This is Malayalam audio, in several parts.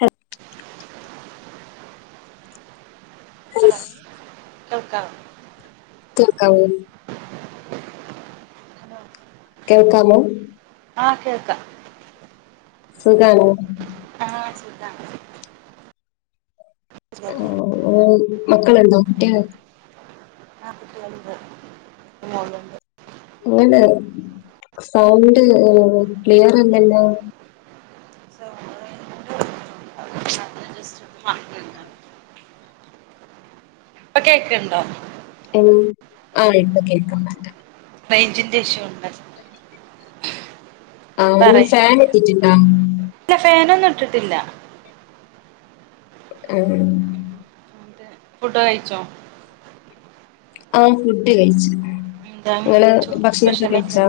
ഹ അത കേൾക്കാം കേൾക്കാവോ ഹലോ കേൾക്കാമോ ആഹ കേൾക്ക സുഖാണ് ആഹ് ശത ഓ മക്കളുണ്ടാവ മറ്റേ ആ കുട്ടികളുണ്ട് മോളുണ്ട് അങ്ങണ്ട് സൗണ്ട് ക്ലിയർ ഉണ്ടല്ലോ അതുകൊണ്ട് അത് ഒന്ന് മാറ്റിയിടണം. ഇപ്പൊ കേക്കണ്ടോ ആഹ ഇപ്പൊ കേക്കാംണ്ട റേഞ്ചിന്റെ ഇഷൂ ഉണ്ട് ആഹ പറയ് ഫൻ [inaudible] ഇട്ടിട്ടുണ്ടോ ിട്ടില്ല ആഹ ഫുട്ട് കഴിച്ചോ ആഹ ഫുഡ് കഴിച്ചു എന്താണ് നിങ്ങള് ചോറിന് ഭക്ഷണംൊക്കെ കഴിച്ച സ്പെഷ്യലൊക്കെ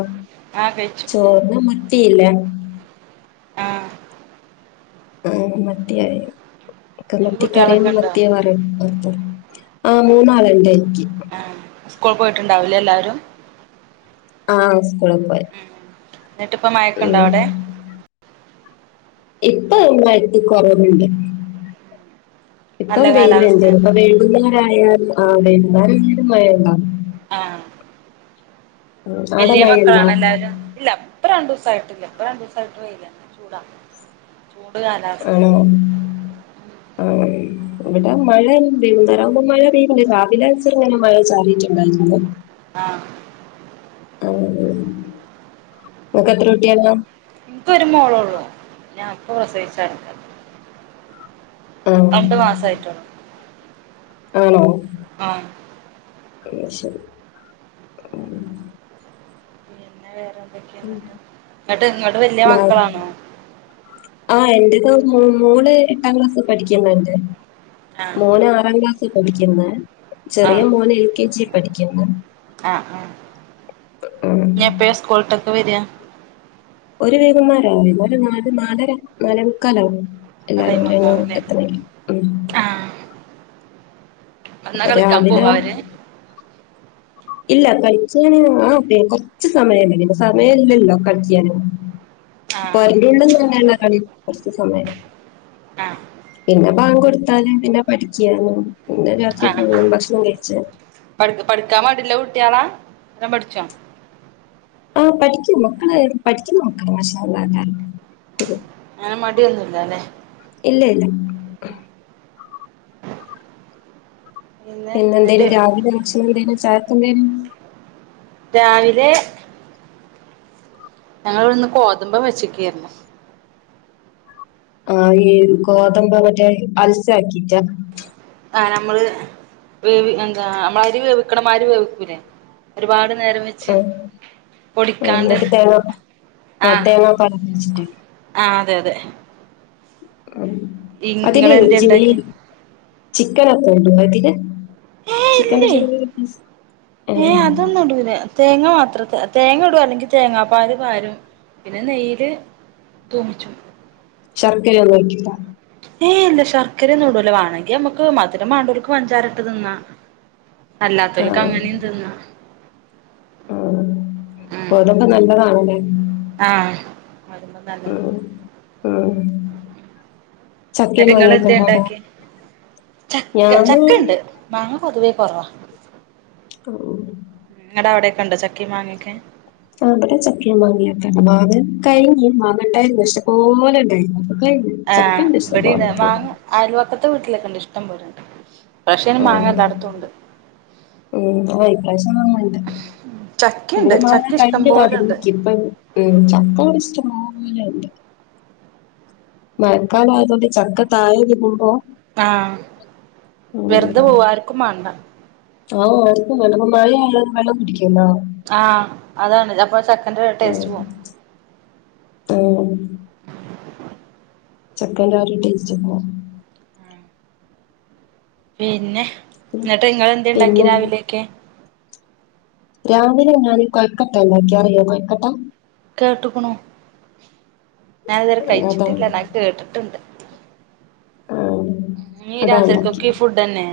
ആ കഴിച്ചു ചോർന്ന പറ്റല്ല ആ ആ മത്തിയക്കെ നിനക്ക് മത്തി കറിയൻ കുട്ടികളൊക്കെ ഉണ്ടോ മത്തിയെ പറർത്ത ആഹ് മൂന്നാളണ്ട് എനിക്ക് ആ സ്കൂൾ പോയിട്ടുണ്ടാവില്ലേ എല്ലാരും ആഹ സ്കൂള പോയ എന്നിട്ടിപ്പ മയക്കുണ്ടോ അവിടെ ഇപ്പൊ എണ്ടായിത്തി കൊറന്നുണ്ട് നല്ല ഇപ്പം വെയിലുണ്ട് കാലാവസ്ഥയാണ് ഇപ്പ വേണ്ട ാലും ആത എല്ലരുംരും മയണ്ട ആ വലിയ മഴയുണ്ടോ മക്കളാണ് എല്ലാരും ഇല്ല ഇപ്പ രണ്ടു ദിവസം ദസായിട്ടില്ല ഇപ്പൊ രണ്ടു ദിവസമായിട്ട് വയില ചൂടാ ചൂട് ആഹ കാലാവസ്ഥയാണ് ആഹ ഇവിടെ മഴന്തതറാവുമ്പോ മഴ പെയ്യണ്ട് രാവിലാസ ഇങ്ങനെ മഴ ചാടിയിട്ടുണ്ടായിരുന്നു ആഹ ആ ക്ക എത്ര രട്ടിയല്ല ഇനിപ്പ ഒരു മോളള്ളൂ ഞാൻപ്പ പ്രസവിച്ച ആ രണ്ടു മാസ ആയിട്ടോ ആണോ ആഹ അ ശരി ഉ പിന്നെ വേറെന്തൊക്കെയാ ഇങ്ങട്ട് ഇങ്ങോട്ട് വല്യ നാ- മക്കളാണോ ആ എന്ത് മോള് എട്ടാം ക്ലാസ് പഠിക്കുന്നണ്ട് ആഹ് മോന് ആറാം ക്ലാസ് പഠിക്കുന്ന് ചെറിയ മോന് എൽ കെ ജി പഠിക്കുന്ന് ആ ആ ഉം ഇനിയെപ്പോഴാ സ്കൂളട്ടക്കെ വെരിക്കാ [inaudible] ആ ടൈമൊക്കെ ആവുല്ലേ [unintelligible] വന്നാ അപ്പൊ കളിക്കാൻ രാവിലെ പോവാ അവര് ഇല്ല കളിക്കാന് ആ പി കൊറച്ച് സമയല്ല പിന്നെ സമയില്ലല്ലോ കളിക്കാന് [inaudible] ആഹ് ആഹ് പിന്നെ ബാഗ് കൊടുത്തല് പിന്നെ പഠിക്കാല് പിന്നെ രാത്രി ഫുളും ഭക്ഷണം കഴിച്ച് പഠ പഠിക്കാൻ മടിയുള്ള കുട്ടിയാണ എല്ലാം പഠിച്ചോ ആ പഠിക്കും മക്കള് പഠിക്കുന്ന മക്കള് മാഷാ അള്ളാ എല്ലാരും അങ്ങനെ മടിയൊന്നുല്ലല്ലെ ഇല്ല ഇല്ല പിന്നെ എന്തേലും രാവിലെ ഭക്ഷണം എന്തേലും ചായയ്ക്കു എന്തേലും രാവിലെ ഞങ്ങള് ഇവിടെന്ന് കോതുബ് വെച്ചക്കായിരുന്നു ആ ഈ ഗോതമ്പ് മറ്റേ അൽസ ആക്കിട്ടാ ആ നമ്മള് വേവി എന്താ നമ്മൾ അരി വേവിക്കണ മാതിരി വേവിക്കൂലേ ഒരുപാട് [inaudible] ആ പൊടിക്കാണ്ട് എന്നിട്ട് തേങ്ങാപ്പ ആ തേങ്ങാപ്പല് വച്ചിട്ട് ആ അതെ അതെ അതില് ഇങ്ങള് എന്തേ ചി ഉണ്ടാക്കി ചിക്കൻനോക്കെ ഇടുവോ അതില് ഏ ചിക്കന്റെ ഇല്ലേ ചെറിയ പീസ് ഏ ഏഹ് അതൊന്നും ഇടുല്ല തേങ്ങ മാത്രം തേങ്ങ ഇടുക അല്ലെങ്കി തേങ്ങപ്പാല് പാരും പിന്നെ നെയ്യില് തൂമിച്ചും ചർക്കരയൊന്നും ഓയ്ക്കില്ല ഏ ഇല്ല ശർക്കരയൊന്നുടൂലാ വേണങ്കി നമക്ക് മധുരം മണ്ടൂര്ക്ക് പഞ്ചാരട്ട് നിന്നാ അല്ലാത്തൊരുക് അങ്ങനെയും തിന്നാം ആ ഗോതമ്പ് നല്ലതാണല്ലേ ആ ഗോതമ്പ് നല്ല ഉം ഉം ചക്കയും എന്നിട്ട് നിങ്ങള് മാങ്ങയൊക്കെ എന്ത ഉണ്ടോ അവിടെ ഉണ്ടാക്കിയെ ചക്ക ഞാന് ചക്ക ഉണ്ട് മാങ്ങ പൊതുവേ [inaudible] ഓ കണ്ട ചക്കയു മാങ്ങക്കെ ആവിടെ ചക്കയും മാങ്ങ കഴിഞ്ഞ് മാങ്ങട്ടായിരുന്നു ക്ഷേകോല ഉണ്ടായി ആ ഇബട മാങ്ങ അയൽവക്കത്തെ വീട്ടിലൊക്കെ ഇണ്ട് ഇഷ്ടം പോലെണ്ട് ഇപ്രാവശ്യം മാങ്ങ എല്ലായിടത്തും ഉണ്ട് [unintelligible] ചക്കയിണ്ട് [unintelligible] ചക്ക ഇഷ്ടം പോലെണ്ട് മഴക്കാലമായതുകൊണ്ട് ചക്ക തായരിക്കുമ്പോ ആ വെറുതെ പോവാർക്കും വേണ്ട ആ ആർക്കും വേണ്ട മഴ വള്ള കുടിക്കും ആ അതാണ് അപ്പൊ ചക്കന്റെ ടേസ്റ്റ് പോവും മ്മ് ചക്കന്റെ ആ ഒരു ടേസ്റ്റ് പോവും പിന്നെ ഉം എന്നിട്ട് നിങ്ങള്ളന്ത് ഉണ്ടാക്കിയെ പിന്നെ രാവിലെയൊക്കെ രാവിലെ ഞാനും കോഴിക്കട്ടാ അറിയോ കോഴിക്കട്ടാ കെട്ടേക്കാണ്ണു ഞാന് ഇതുവരെ അതാ കഴിച്ചിട്ടില്ല ഞാൻ കേട്ടിട്ടുണ്ട് ആ ഈ അതാ ഉണ്ടാക്കി രാത്രിക്കൊക്കെ ഫുഡ് തന്നെ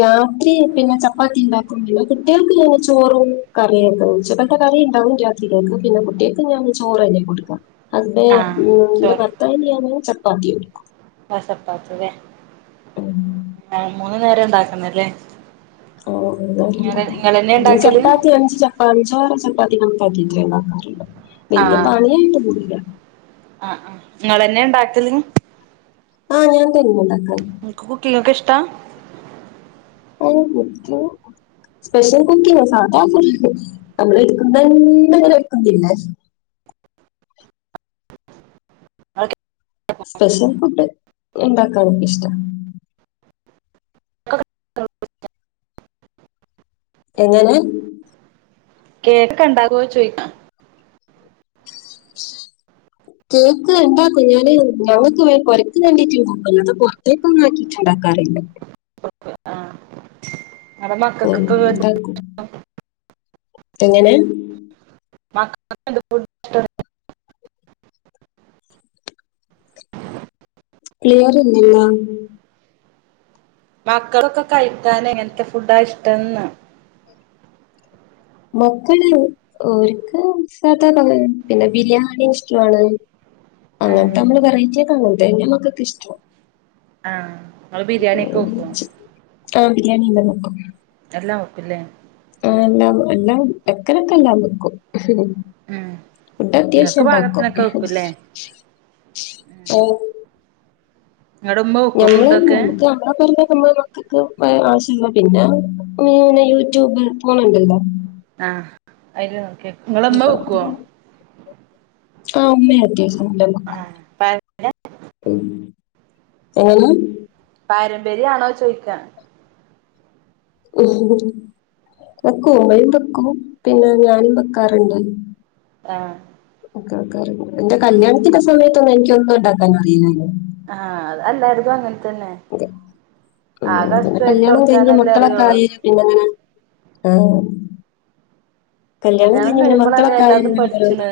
രാത്രി പിന്നെ ചപ്പാത്തി ഉണ്ടാക്കും കുട്ടികൾക്ക് ചോറും കറിയും ഒക്കെെ കറ ഉണ്ടാവും രാത്രികൾക്ക് പിന്നെ കുട്ടികൾക്ക് ഞാൻ ചോറ് തന്നെയെ കൊടുക്കാം ആഹ് ഹസ്ബൻഡ് എന്റെ ഭത്തായിയാന ചപ്പാത്തി എടുക്കും ചപ്പാത്തിനെ ആ മൂന്ന് നേരം ഉണ്ടാക്കുന്നല്ലേ ഇങ്ങള് ഇങ്ങളന്നെ ഇണ്ടാക്കല് ചപ്പാത്തി അച് ചപ്പാച ചപ്പാത്തി നണപ്പത്തി [unintelligible] വലിയ ആഹ് പണിയായിട്ട് കൂടില്ല നിങ്ങന്നെ ഉണ്ടാക്കല ആഹ് ഞാൻ തനിയ ഉണ്ടാക്കുന്നെ എനിക്ക് കുക്കീങ്ങൊക്കെ ഇഷ്ടാ [inaudible] സ്പെഷ്യൽ കുക്കി സാധാ നമ്മള് എടുക്കുന്ന എന്തര വക്കുന്നല്ലേ [inaudible] ഓക്കേ സ്പെഷ്യൽ ഫുഡ് ഉണ്ടാക്കാനക്ക ഇഷ്ട്ടവ [inaudible] എങ്ങനെ കേക്ക ഇണ്ടാകുവോ ചോയ്ിക്ക കേക്ക് ഇണ്ടാക്കും ഞാന് ഞങ്ങക്ക് പുരക്ക് കേണ്ടിട്ട്ുണ്ടാക്കും അത് പുറത്തേക്കൊന്ന ആക്കിയിട്ട്ുണ്ടാക്കും ക [unintelligible] നിങ്ങടെ ഉം, മക്കൾക്കൊക്കെ ഉണ്ടാക്കും - എങ്ങനെ ഫുറ്റോ [unintelligible] ക്ലിയർറില്ലിയോ മക്കളൊക്കെ കഴിക്കാൻ എങ്ങനത്തെ ഫുഡാ ഇഷ്ടന്നാ മക്കള് ഒക്ക് സാദാ പ പിന്നെ ബിരിയാണി ഇഷ്ടമാണ് അങ്ങനത്തെ നമ്മള് പറയറ്റട്ട അങ്ങനത്തെ തന്നെ നമ്മക്കൊക്കെ ഇഷ്ടമാണ് ആഹ നിങ്ങൽ ബിരിയാണിയ ഒക്കെ വെക്കുവ ആഹ ബിരിയാണി എല്ലാം നോക്കും എല്ലാം ഒപ്പില്ലേ ആ എല്ലാം എല്ലാം എക്കനൊക്കെ എല്ലാം വയ്ക്കും ഉം ഇവിടെ അത്യാവശ്യം നിങ്ങക്ക് ഉണ്ടാക്കും പാകത്തിനൊക്കെ വെക്കൂല്ലേ ഓ നിങ്ങളുടെ ഉമ്മ വെക്കോ നമ്മള് ഫുഡൊക്കെ നക്ക് നമ്മളെ മക്കൾക്ക് ആശ പിന്നെനെ യൂട്യൂബ് പോണണ്ടല്ലോ ആ അല്ല നോക്കെ നിങ്ങളന്നാ വെക്കുവോ ആഹ ഉമ്മ ആയിരിക്കും എല്ലാം വയ്ക്കും ആഹ് പാര എങ്ങനെ പാരമ്പര്യ ആണോ ചോയിക്കൻ ഓ വെക്കും ഓമ്മയും വെക്കും പിന്നെ ഞാനും വെക്കാറുണ്ട് ആഹ എന്റെ കല്യാണത്തിന്റെ സമയത്തൊന്നും എനിക്ക ഒന്നും ഉണ്ടാക്കാൻ അറിയില്ലായിോ ആഹ അതല്ലായിരുന്നു അങ്ങനെ തന്നെ ആ കടിച്ചു തുറക്കാനല്ല മക്കളൊക്കായി പിന്നങ്ങനെ ആ- കല്യാണം കഴിയുമ്പളല്ലേ മക്കളൊക്കെ ആ എല്ലാതും പഠിച്ച്ണ്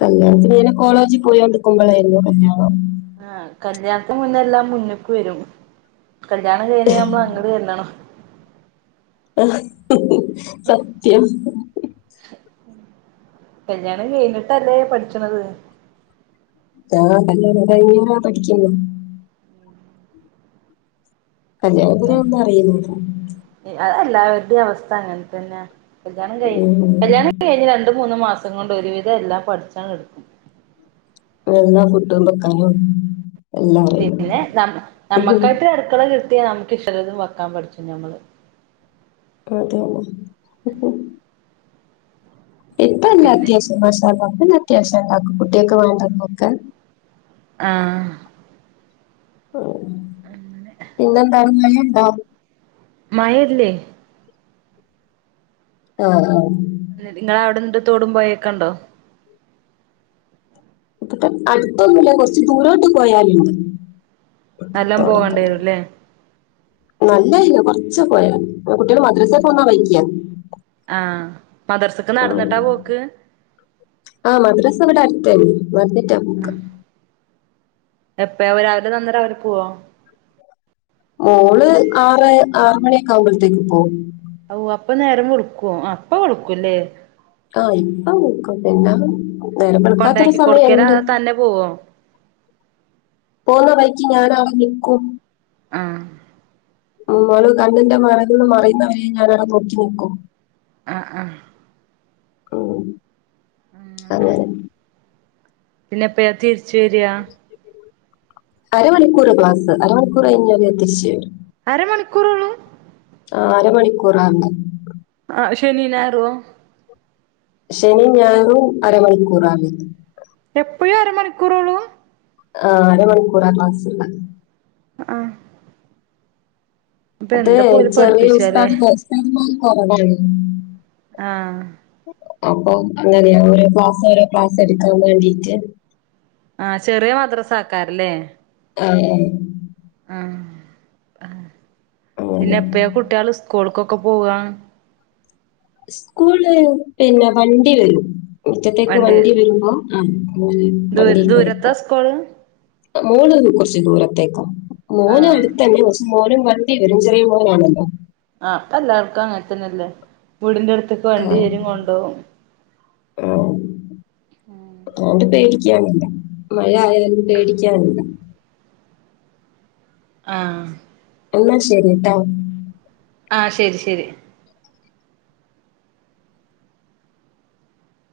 കല്യാണത്തിന് ഇങ്ങനെ കോളേജിൽ പോയി കൊടുക്കുമ്പോളായിരുന്നു കല്യാണം ആ കല്യാണത്തിന് മുന്ന എല്ലാം മുന്നക്ക് വരും കല്യാണം കഴിഞ്ഞ നമ്മള് അങ്ങട്ട് ചെല്ലണം ആ സത്യം കല്യാണ് കഴഞ്ഞിട്ടല്ലേ പഠിച്ചണത് ആല്ല പഠിക്കുന്നു കല്യാണത്തിന് ഒന്നും അറിയുന്നില്ല പിന്നെ അതല്ലാവ ഈ അവസ്ഥ അങ്ങനെ തന്നെയാ കല്യാണം കഴിഞ്ഞ് ഉം കല്യാണം കഴിഞ്ഞതാണ്. രണ്ട് മൂന്ന് മാസം കൊണ്ട് ഒരുവിധം എല്ലാം പഠിച്ചാങ്ങ് എടുക്കും [unintelligible] അറിയും പിന്നെ നമ്മ ഉം നമുക്കായിട്ട് അടുക്കള കി നമുക്ക് ഇഷ്ടള്ളത് വെക്കാൻ പഠിച്ചു ഞമ്മള് അതോ ഇപ്പ എല്ലാ പിന്നെ അത്യാവശ്യം [unintelligible] കുട്ടിയൊക്കെ വേണ്ടതോക്കെ ആ ഉ പിന്നെന്ത [unintelligible] മഴയില്ലെ ആ ആ നിങ്ങളെ അവിടെ എന്നിട്ട് തോടും പോയൊക്കൊണ്ടോ അപ്പ അടുത്തൊന്നുമില്ല കൊറച്ച് ദൂരോട്ട് പോയാല് നല്ലോം തുടക്ക പോകേണ്ടി വരുംല്ലേ നല്ലായില്ല കൊറച്ച് പോയ കുട്ടികള് മദ്രസേപോന്ന വയിക്കാ ആ മദർസൊക്കെ നടന്നിട്ടാ പോക്ക് ആ മദ്രാസ ഇവിടെ അടുത്തന്നെ വന്നിട്ടാ പോക്ക് എപ്പ രാവിലെ വന്നാ രാവിലെ പോവോ മോള് ആറെ ആറ് മണിയൊക്കെ ആവുമ്പോഴത്തേക്ക് പോകും. ഓ അപ്പ നേരം വെളുക്കോ അപ്പൊ വെളുക്കൂല്ലേ ആ ഇപ്പ വെളുക്കും, പിന്നെ നേരെ വെളുക്കാത്തൊരു കൊണ്ടാക്കി കൊടുക്കലാ സമയെണ്ട്. അതോ തന്നെ പോവോ പോണ വഴിക്കി ഞാനാ അവിടെ നിൽക്കും. ആ മമ്മള് കണ്ണിന്റെ മറെന്ന് മറയുന്നവരെ ഞാനവിടെ നോക്കി നിക്കും. ആ ആ ഉ ആഹ് അങ്ങനെ പിന്നെ എപ്പഴാ തിരിച്ചു വരിയാ അരമണിക്കൂർ ക്ലാസ് അരമണിക്കൂർ കഴിഞ്ഞാല് തിരിച്ചു വരും അരമണിക്കൂറുള്ളൂ ആ അരമണിക്കൂറാന്ന് ശനിയും ഞായറുമോ ശനി ഞായറും അരമണിക്കൂറാന്ന് എപ്പഴും അരമണിക്കൂറുള്ളൂ ആ അരമണിക്കൂറാ ക്ലാസ് ആ അതെ ചെറിയ പഠിപ്പിച്ചാലേ [unintelligible] ആ അപ്പൊ അങ്ങനെയാ ഓരോ ക്ലാസ് ഓരോ ക്ലാസ് എടുക്കാൻ വേണ്ടിട്ട് ആ ചെറിയ മദ്രസ ആക്കാരല്ലേ ആ ആ ആ പിന്നെ എപ്പഴാ കുട്ടികള് സ്കൂൾക്കൊക്കെ പോവാ സ്കൂള് പിന്നെ വണ്ടി വരും, മുറ്റത്തേക്ക് വണ്ടി വരുമ്പോ ദൂ വണ്ടീ ദൂരത്താ കേറിപ്പോ സ്കൂള് മോള് കുറച്ച് ദൂരത്തേക്കാ. മോന് ആഹ് അടുത്ത് തന്നെ, പക്ഷേ മോനും വണ്ടി വരും ചെറിയ മോനാണല്ലോ. ആ അപ്പൊ എല്ലാവർക്കും അങ്ങനെ തന്നെല്ലേ, വീടിന്റെ അടുത്ത്. ത്തേക്ക് ആ വണ്ടി വരും കൊണ്ടോവും. അതുകൊണ്ട് [unintelligible] മഴ ആയാലും പേടിക്കാനില്ല. ആഹ് എന്നാ ശരിട്ടാ. ആ ശെരി ശെരി